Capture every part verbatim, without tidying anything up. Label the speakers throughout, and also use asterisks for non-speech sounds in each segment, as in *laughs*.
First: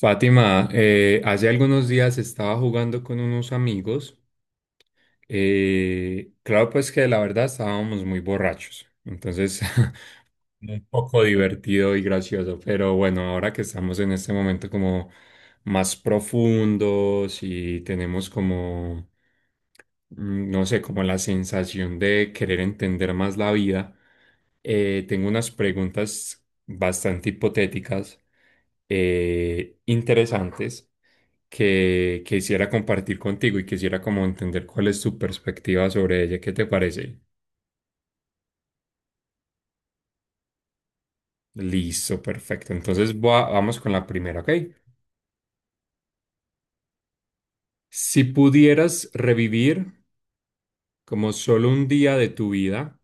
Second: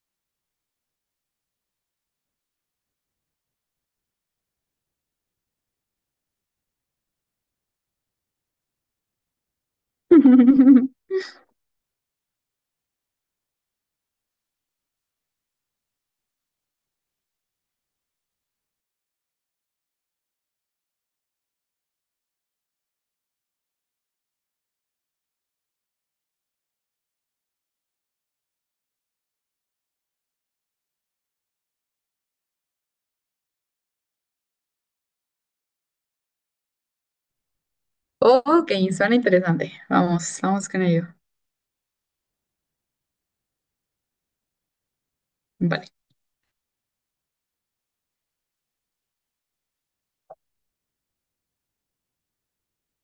Speaker 1: Fátima, eh, hace algunos días estaba jugando con unos amigos. Eh, claro, pues que la verdad estábamos muy borrachos. Entonces, *laughs* un
Speaker 2: *laughs*
Speaker 1: poco divertido y gracioso. Pero bueno, ahora que estamos en este momento como más profundos y tenemos como, mm, no sé, como la sensación de querer entender más la vida, eh, tengo unas preguntas bastante hipotéticas, eh, interesantes, que quisiera compartir contigo y quisiera como entender cuál es tu perspectiva sobre ella. ¿Qué te parece?
Speaker 2: Ok, suena interesante. Vamos, vamos con ello.
Speaker 1: Listo, perfecto. Entonces va- vamos con la primera, ¿ok?
Speaker 2: Vale.
Speaker 1: Si pudieras revivir como solo un día de tu vida,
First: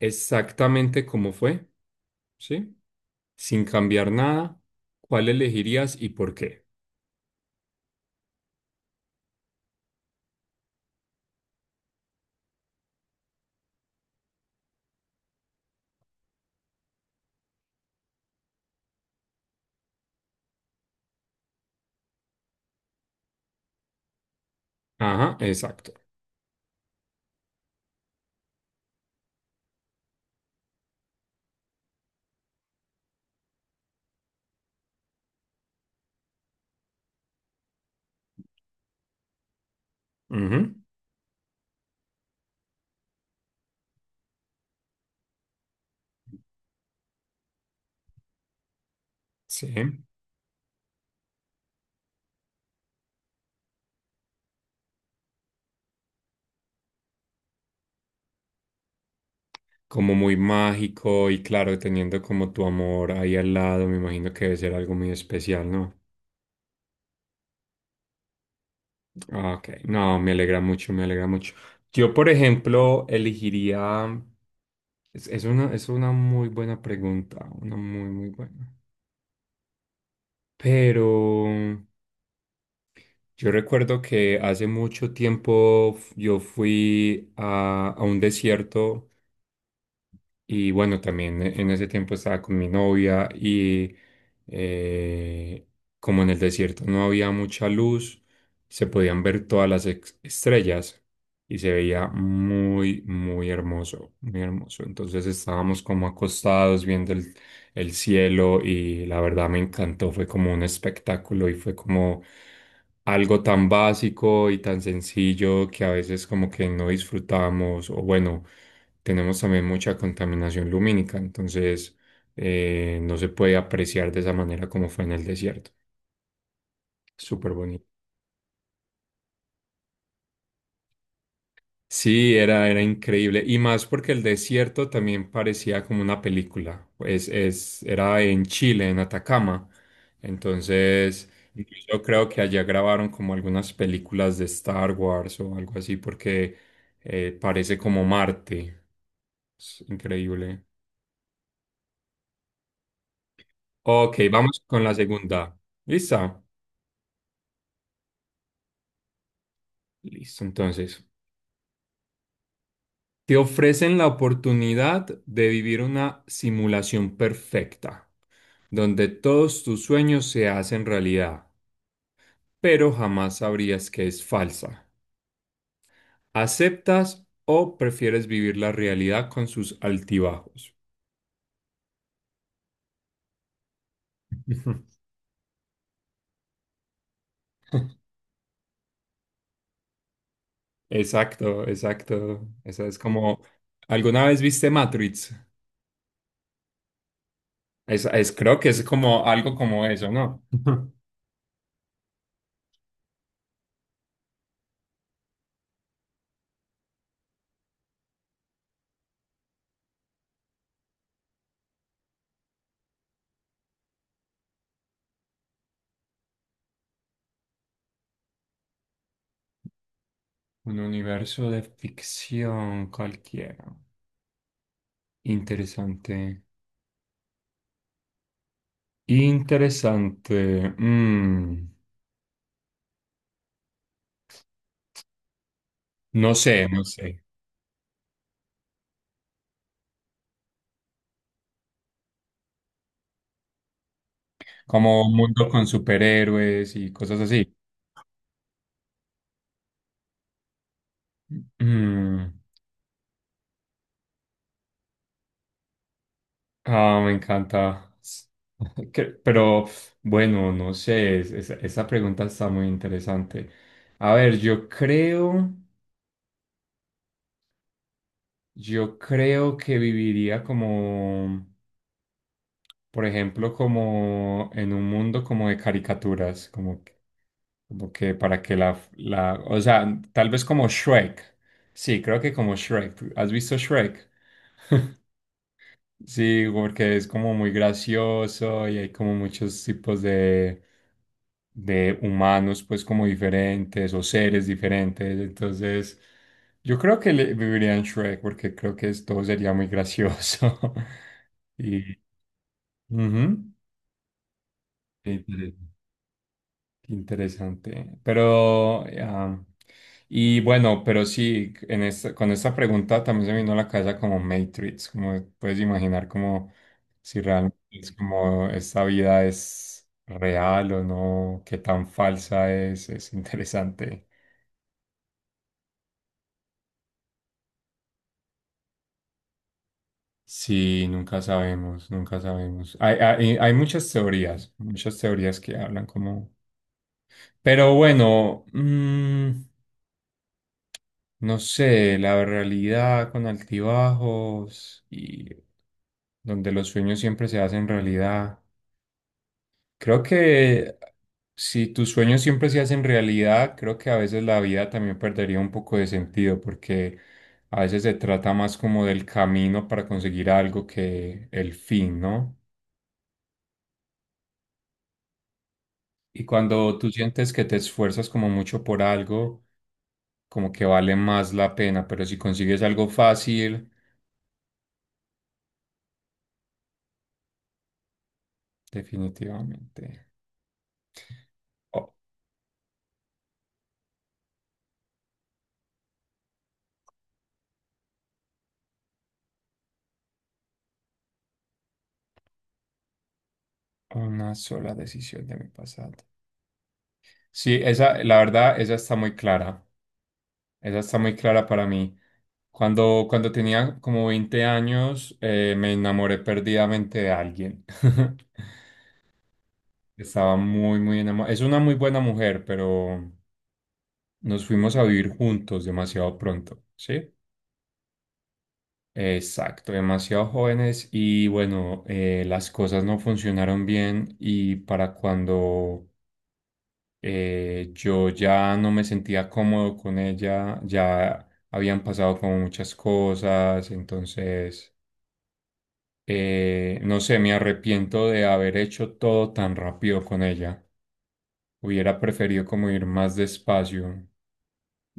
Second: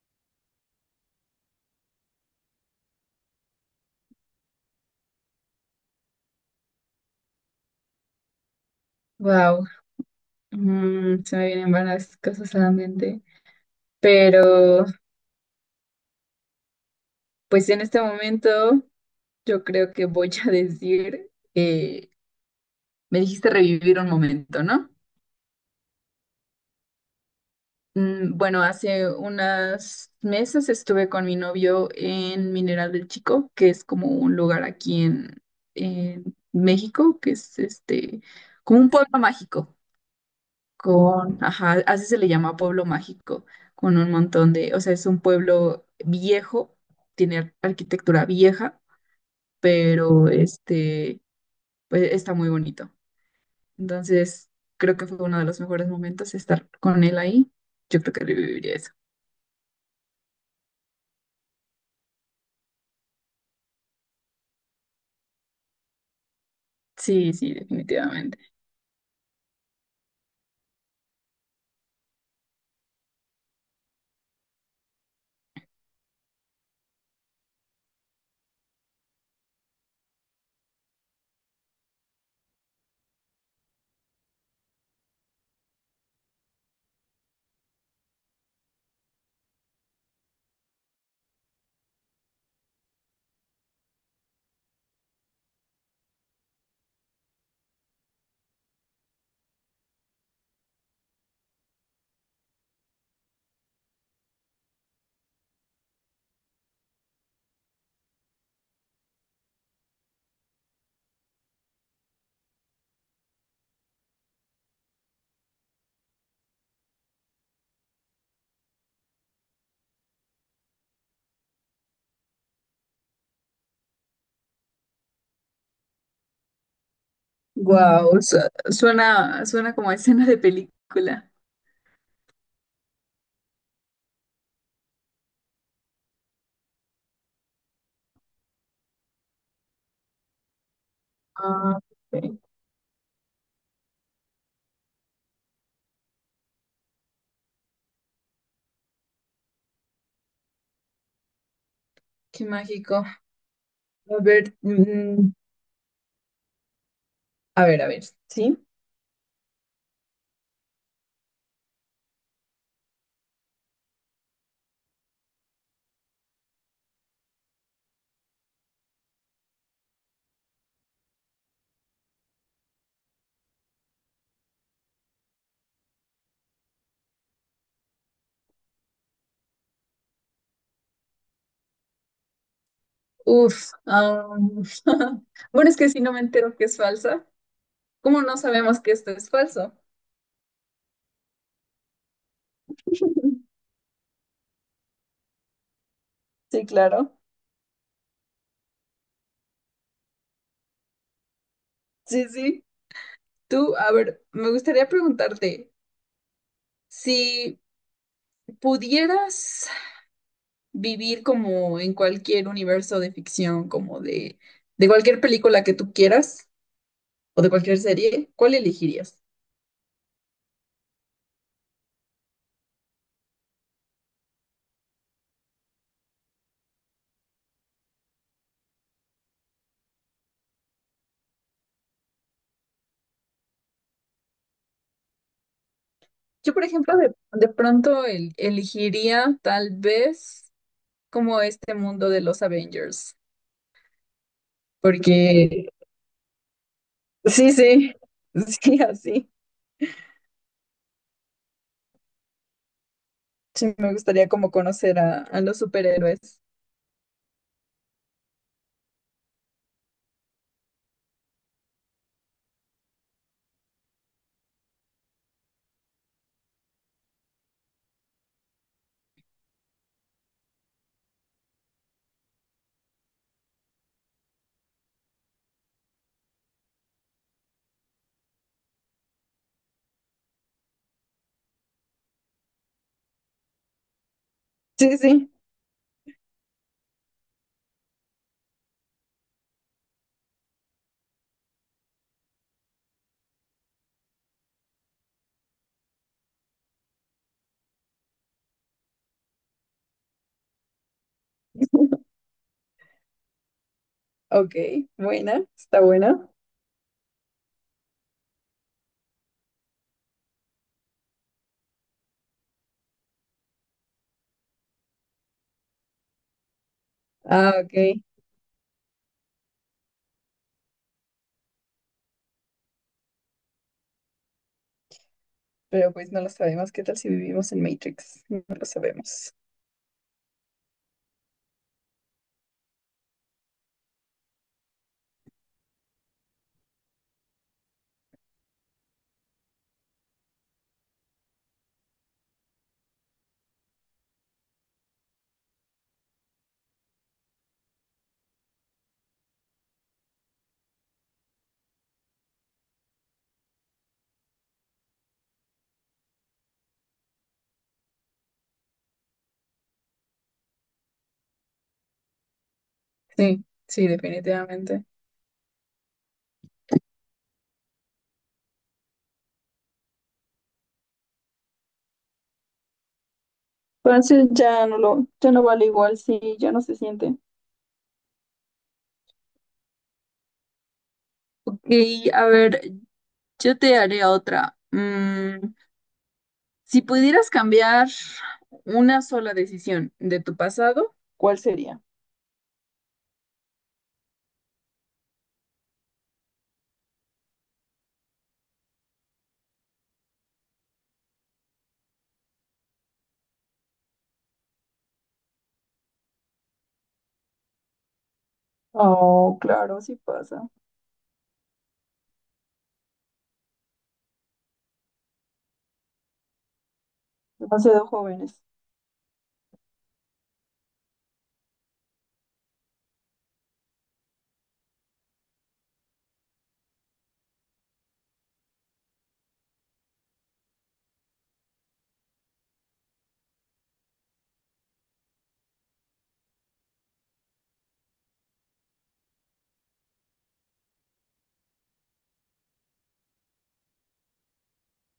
Speaker 1: exactamente como fue, ¿sí? Sin cambiar nada, ¿cuál elegirías y por qué?
Speaker 2: Wow. Mm, se me vienen varias cosas a la mente. Pero, pues en este momento, yo creo que voy a *laughs* decir, eh, me dijiste revivir un momento, ¿no?
Speaker 1: Ajá, exacto.
Speaker 2: Mm, bueno, hace unas meses estuve con mi novio en Mineral del Chico, que es como un lugar aquí en, en México, que es este, como un pueblo mágico.
Speaker 1: Ujú.
Speaker 2: Con, ajá, así se le llama pueblo mágico, con un montón de, o sea, es un pueblo viejo, tiene ar- arquitectura vieja,
Speaker 1: Sí,
Speaker 2: pero este, pues está muy bonito. Entonces, creo que fue uno de los mejores momentos estar con él ahí. Yo creo que reviviría eso.
Speaker 1: como muy mágico y claro, teniendo como tu amor ahí al lado, me imagino que debe ser algo muy especial, ¿no?
Speaker 2: Sí, sí, definitivamente.
Speaker 1: Ok, no, me alegra mucho, me alegra mucho. Yo, por ejemplo, elegiría, es, es una, es una muy buena pregunta, una muy, muy buena. Pero yo recuerdo que hace mucho tiempo f- yo fui a, a un desierto. Y bueno, también e, en ese tiempo estaba con mi novia y eh, como en el desierto no había mucha luz, se podían ver todas las ex- estrellas y se veía muy, muy hermoso, muy hermoso. Entonces estábamos como acostados viendo el, el cielo y la verdad me encantó, fue como un espectáculo y fue como algo tan básico y tan sencillo que a veces como que no disfrutamos, o bueno, tenemos también mucha contaminación lumínica. Entonces, eh, no se puede apreciar de esa manera como fue en el desierto. Súper bonito.
Speaker 2: Wow, suena, suena como a escena de película.
Speaker 1: Sí, era, era increíble. Y más porque el desierto también parecía como una película. Pues es, era en Chile, en Atacama. Entonces,
Speaker 2: Ah,
Speaker 1: yo creo
Speaker 2: ok.
Speaker 1: que allá grabaron como algunas películas de Star Wars o algo así, porque, eh, parece como Marte. Es increíble.
Speaker 2: Qué mágico.
Speaker 1: Ok,
Speaker 2: A ver,
Speaker 1: vamos con la
Speaker 2: mm,
Speaker 1: segunda. ¿Lista?
Speaker 2: a ver, a ver, ¿sí?
Speaker 1: Listo, entonces, te ofrecen la oportunidad de vivir una simulación perfecta, donde todos tus sueños se hacen realidad, pero jamás sabrías que es falsa. ¿Aceptas o prefieres vivir la realidad con sus altibajos?
Speaker 2: Uf, am,
Speaker 1: *laughs*
Speaker 2: *laughs* bueno, es que si no me entero que es falsa, ¿cómo no sabemos que esto es falso?
Speaker 1: Exacto, exacto. Esa es como,
Speaker 2: *laughs*
Speaker 1: ¿alguna vez viste Matrix?
Speaker 2: Sí, claro.
Speaker 1: Es, es- creo que es como algo como eso, ¿no? *laughs*
Speaker 2: Sí, sí. Tú, a ver, me gustaría preguntarte, si pudieras vivir como en cualquier universo de ficción, como de, de cualquier película que tú quieras o de cualquier serie, ¿cuál elegirías?
Speaker 1: Un universo de ficción cualquiera. Interesante. Interesante. Mm, no
Speaker 2: Yo, por
Speaker 1: sé, no
Speaker 2: ejemplo, de,
Speaker 1: sé.
Speaker 2: de pronto el- elegiría tal vez como este mundo de los Avengers.
Speaker 1: Como un
Speaker 2: Porque
Speaker 1: mundo con superhéroes y cosas
Speaker 2: sí,
Speaker 1: así.
Speaker 2: sí, *laughs* sí, así.
Speaker 1: Mm,
Speaker 2: Sí, me gustaría como conocer a, a los superhéroes.
Speaker 1: ah, me encanta. *laughs* Que- Pero bueno, no sé, es- es- esa pregunta está muy interesante. A ver, yo creo, yo creo que viviría como, por ejemplo, como en un mundo como de caricaturas, como. Como que para que la, la, o sea, tal vez como Shrek. Sí, creo que como Shrek. ¿Has visto Shrek?
Speaker 2: Sí, sí.
Speaker 1: Sí, porque es como muy gracioso y hay como muchos tipos de, de humanos, pues como diferentes o seres diferentes. Entonces, yo creo que le, viviría en Shrek porque creo que es- todo sería muy gracioso. *laughs* Y,
Speaker 2: *laughs*
Speaker 1: ujú.
Speaker 2: Ok, buena, está buena.
Speaker 1: Qué interesante. Pero, ah, y bueno, pero sí, en esta, con esta pregunta también se me vino a la cabeza como Matrix, como puedes imaginar como si
Speaker 2: Ah,
Speaker 1: realmente
Speaker 2: ok,
Speaker 1: es como esta vida es real o no, qué tan falsa es, es interesante.
Speaker 2: pero pues no lo sabemos. ¿Qué tal si vivimos en Matrix? No lo sabemos.
Speaker 1: Sí, nunca sabemos, nunca sabemos. Hay, hay, hay muchas teorías, muchas teorías que hablan como... Pero bueno, mm, no sé, la realidad con altibajos y donde los sueños siempre se hacen realidad. Creo que si tus sueños siempre se hacen realidad, creo que a veces la vida también perdería un poco de sentido porque a veces se trata más como del camino para conseguir algo que el fin, ¿no?
Speaker 2: Sí, sí, definitivamente.
Speaker 1: Y cuando tú sientes que te esfuerzas como mucho por algo, como que vale más la pena, pero si consigues algo fácil,
Speaker 2: Entonces ya no lo, ya no vale igual, sí, ya no se siente.
Speaker 1: definitivamente.
Speaker 2: Ok, a ver, yo te haré otra. Mm, si pudieras cambiar una sola decisión de tu pasado, ¿cuál sería?
Speaker 1: Una sola decisión de mi pasado. Sí, esa, la verdad, esa está muy clara. Esa está muy clara para mí. Cuando, cuando tenía como veinte años, eh, me enamoré perdidamente de alguien. *laughs*
Speaker 2: Oh, claro, sí
Speaker 1: Estaba
Speaker 2: pasa.
Speaker 1: muy, muy enamorado. Es una muy buena mujer, pero nos fuimos a vivir juntos demasiado pronto, ¿sí?
Speaker 2: Demasiado jóvenes.
Speaker 1: Exacto, demasiado jóvenes y bueno, eh, las cosas no funcionaron bien y para cuando, Eh, yo ya no me sentía cómodo con ella, ya habían pasado como muchas cosas, entonces, eh, no sé, me arrepiento de haber hecho todo tan rápido con ella. Hubiera preferido como ir más despacio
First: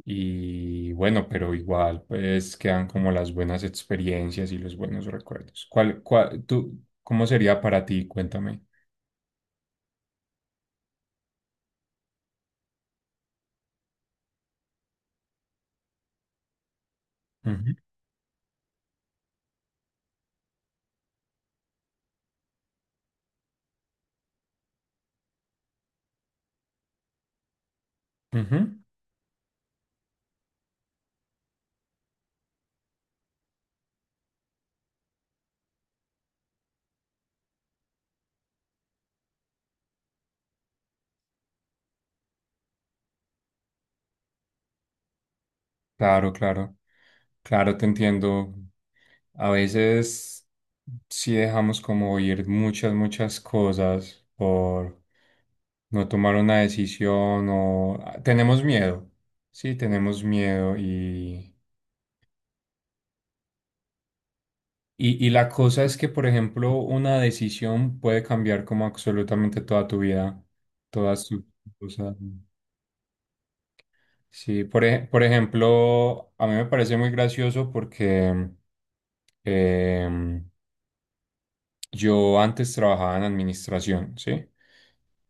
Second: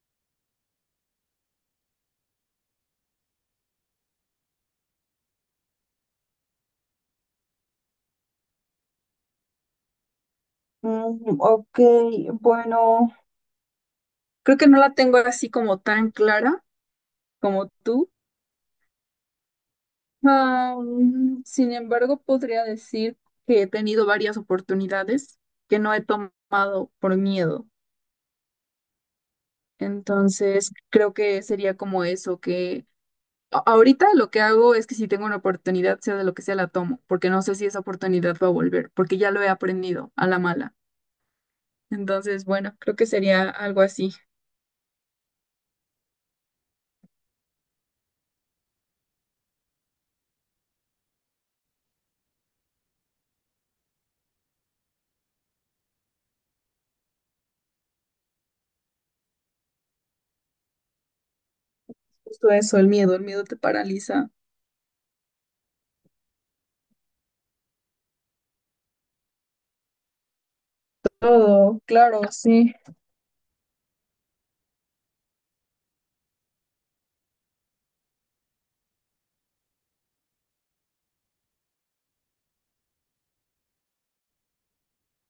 Speaker 1: y bueno, pero igual, pues quedan como las buenas experiencias y los buenos recuerdos. ¿Cuál, cuál, tú, cómo sería para ti? Cuéntame.
Speaker 2: Mm, ok, bueno, creo que no la tengo así como tan clara como
Speaker 1: Ujú,
Speaker 2: tú. Ah, mm, sin embargo, podría decir que he tenido varias oportunidades que no he tomado por miedo.
Speaker 1: ujú.
Speaker 2: Entonces, creo que sería como eso, que a- ahorita lo que hago es que si tengo una oportunidad, sea de lo que sea, la tomo, porque no sé si esa oportunidad va a volver, porque ya lo he aprendido a la mala. Entonces, bueno, creo que sería algo así.
Speaker 1: Claro, claro. Claro, te entiendo. A veces sí dejamos como ir muchas, muchas cosas por no tomar una decisión o ah, tenemos miedo. Sí, tenemos miedo y,
Speaker 2: Justo eso, el miedo, el miedo te paraliza.
Speaker 1: y, y la cosa es que, por ejemplo, una decisión puede cambiar como absolutamente toda tu vida, todas tus
Speaker 2: Todo,
Speaker 1: cosas.
Speaker 2: claro, sí.
Speaker 1: Sí, por, ej- por ejemplo, a mí me parece muy gracioso porque em, yo antes trabajaba en administración, ¿sí?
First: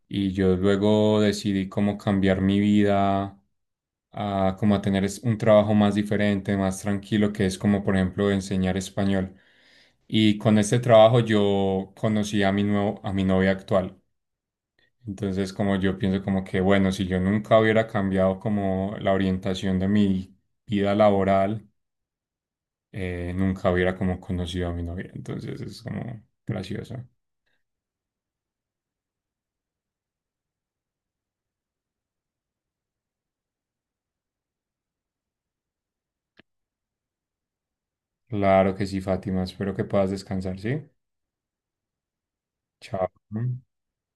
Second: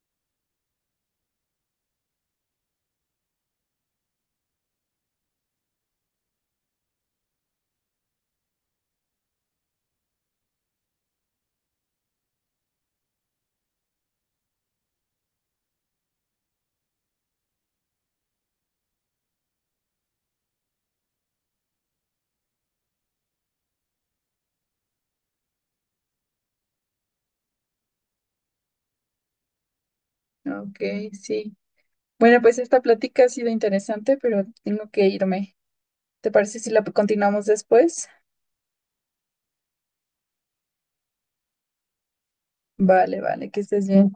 Speaker 1: Y yo luego decidí como cambiar mi vida a como a tener es- un trabajo más diferente, más tranquilo, que es como por ejemplo enseñar español. Y con este trabajo yo conocí a mi nuevo, a mi novia actual. Entonces como yo pienso como que bueno, si yo nunca hubiera cambiado como la orientación de mi vida laboral, eh, nunca hubiera como conocido a mi novia. Entonces es como gracioso.
Speaker 2: Ok, sí. Bueno, pues esta plática ha sido interesante, pero tengo que irme. ¿Te parece si la continuamos después?
Speaker 1: Claro que sí, Fátima. Espero que puedas descansar, ¿sí? Chao.
Speaker 2: Vale, vale, que estés bien.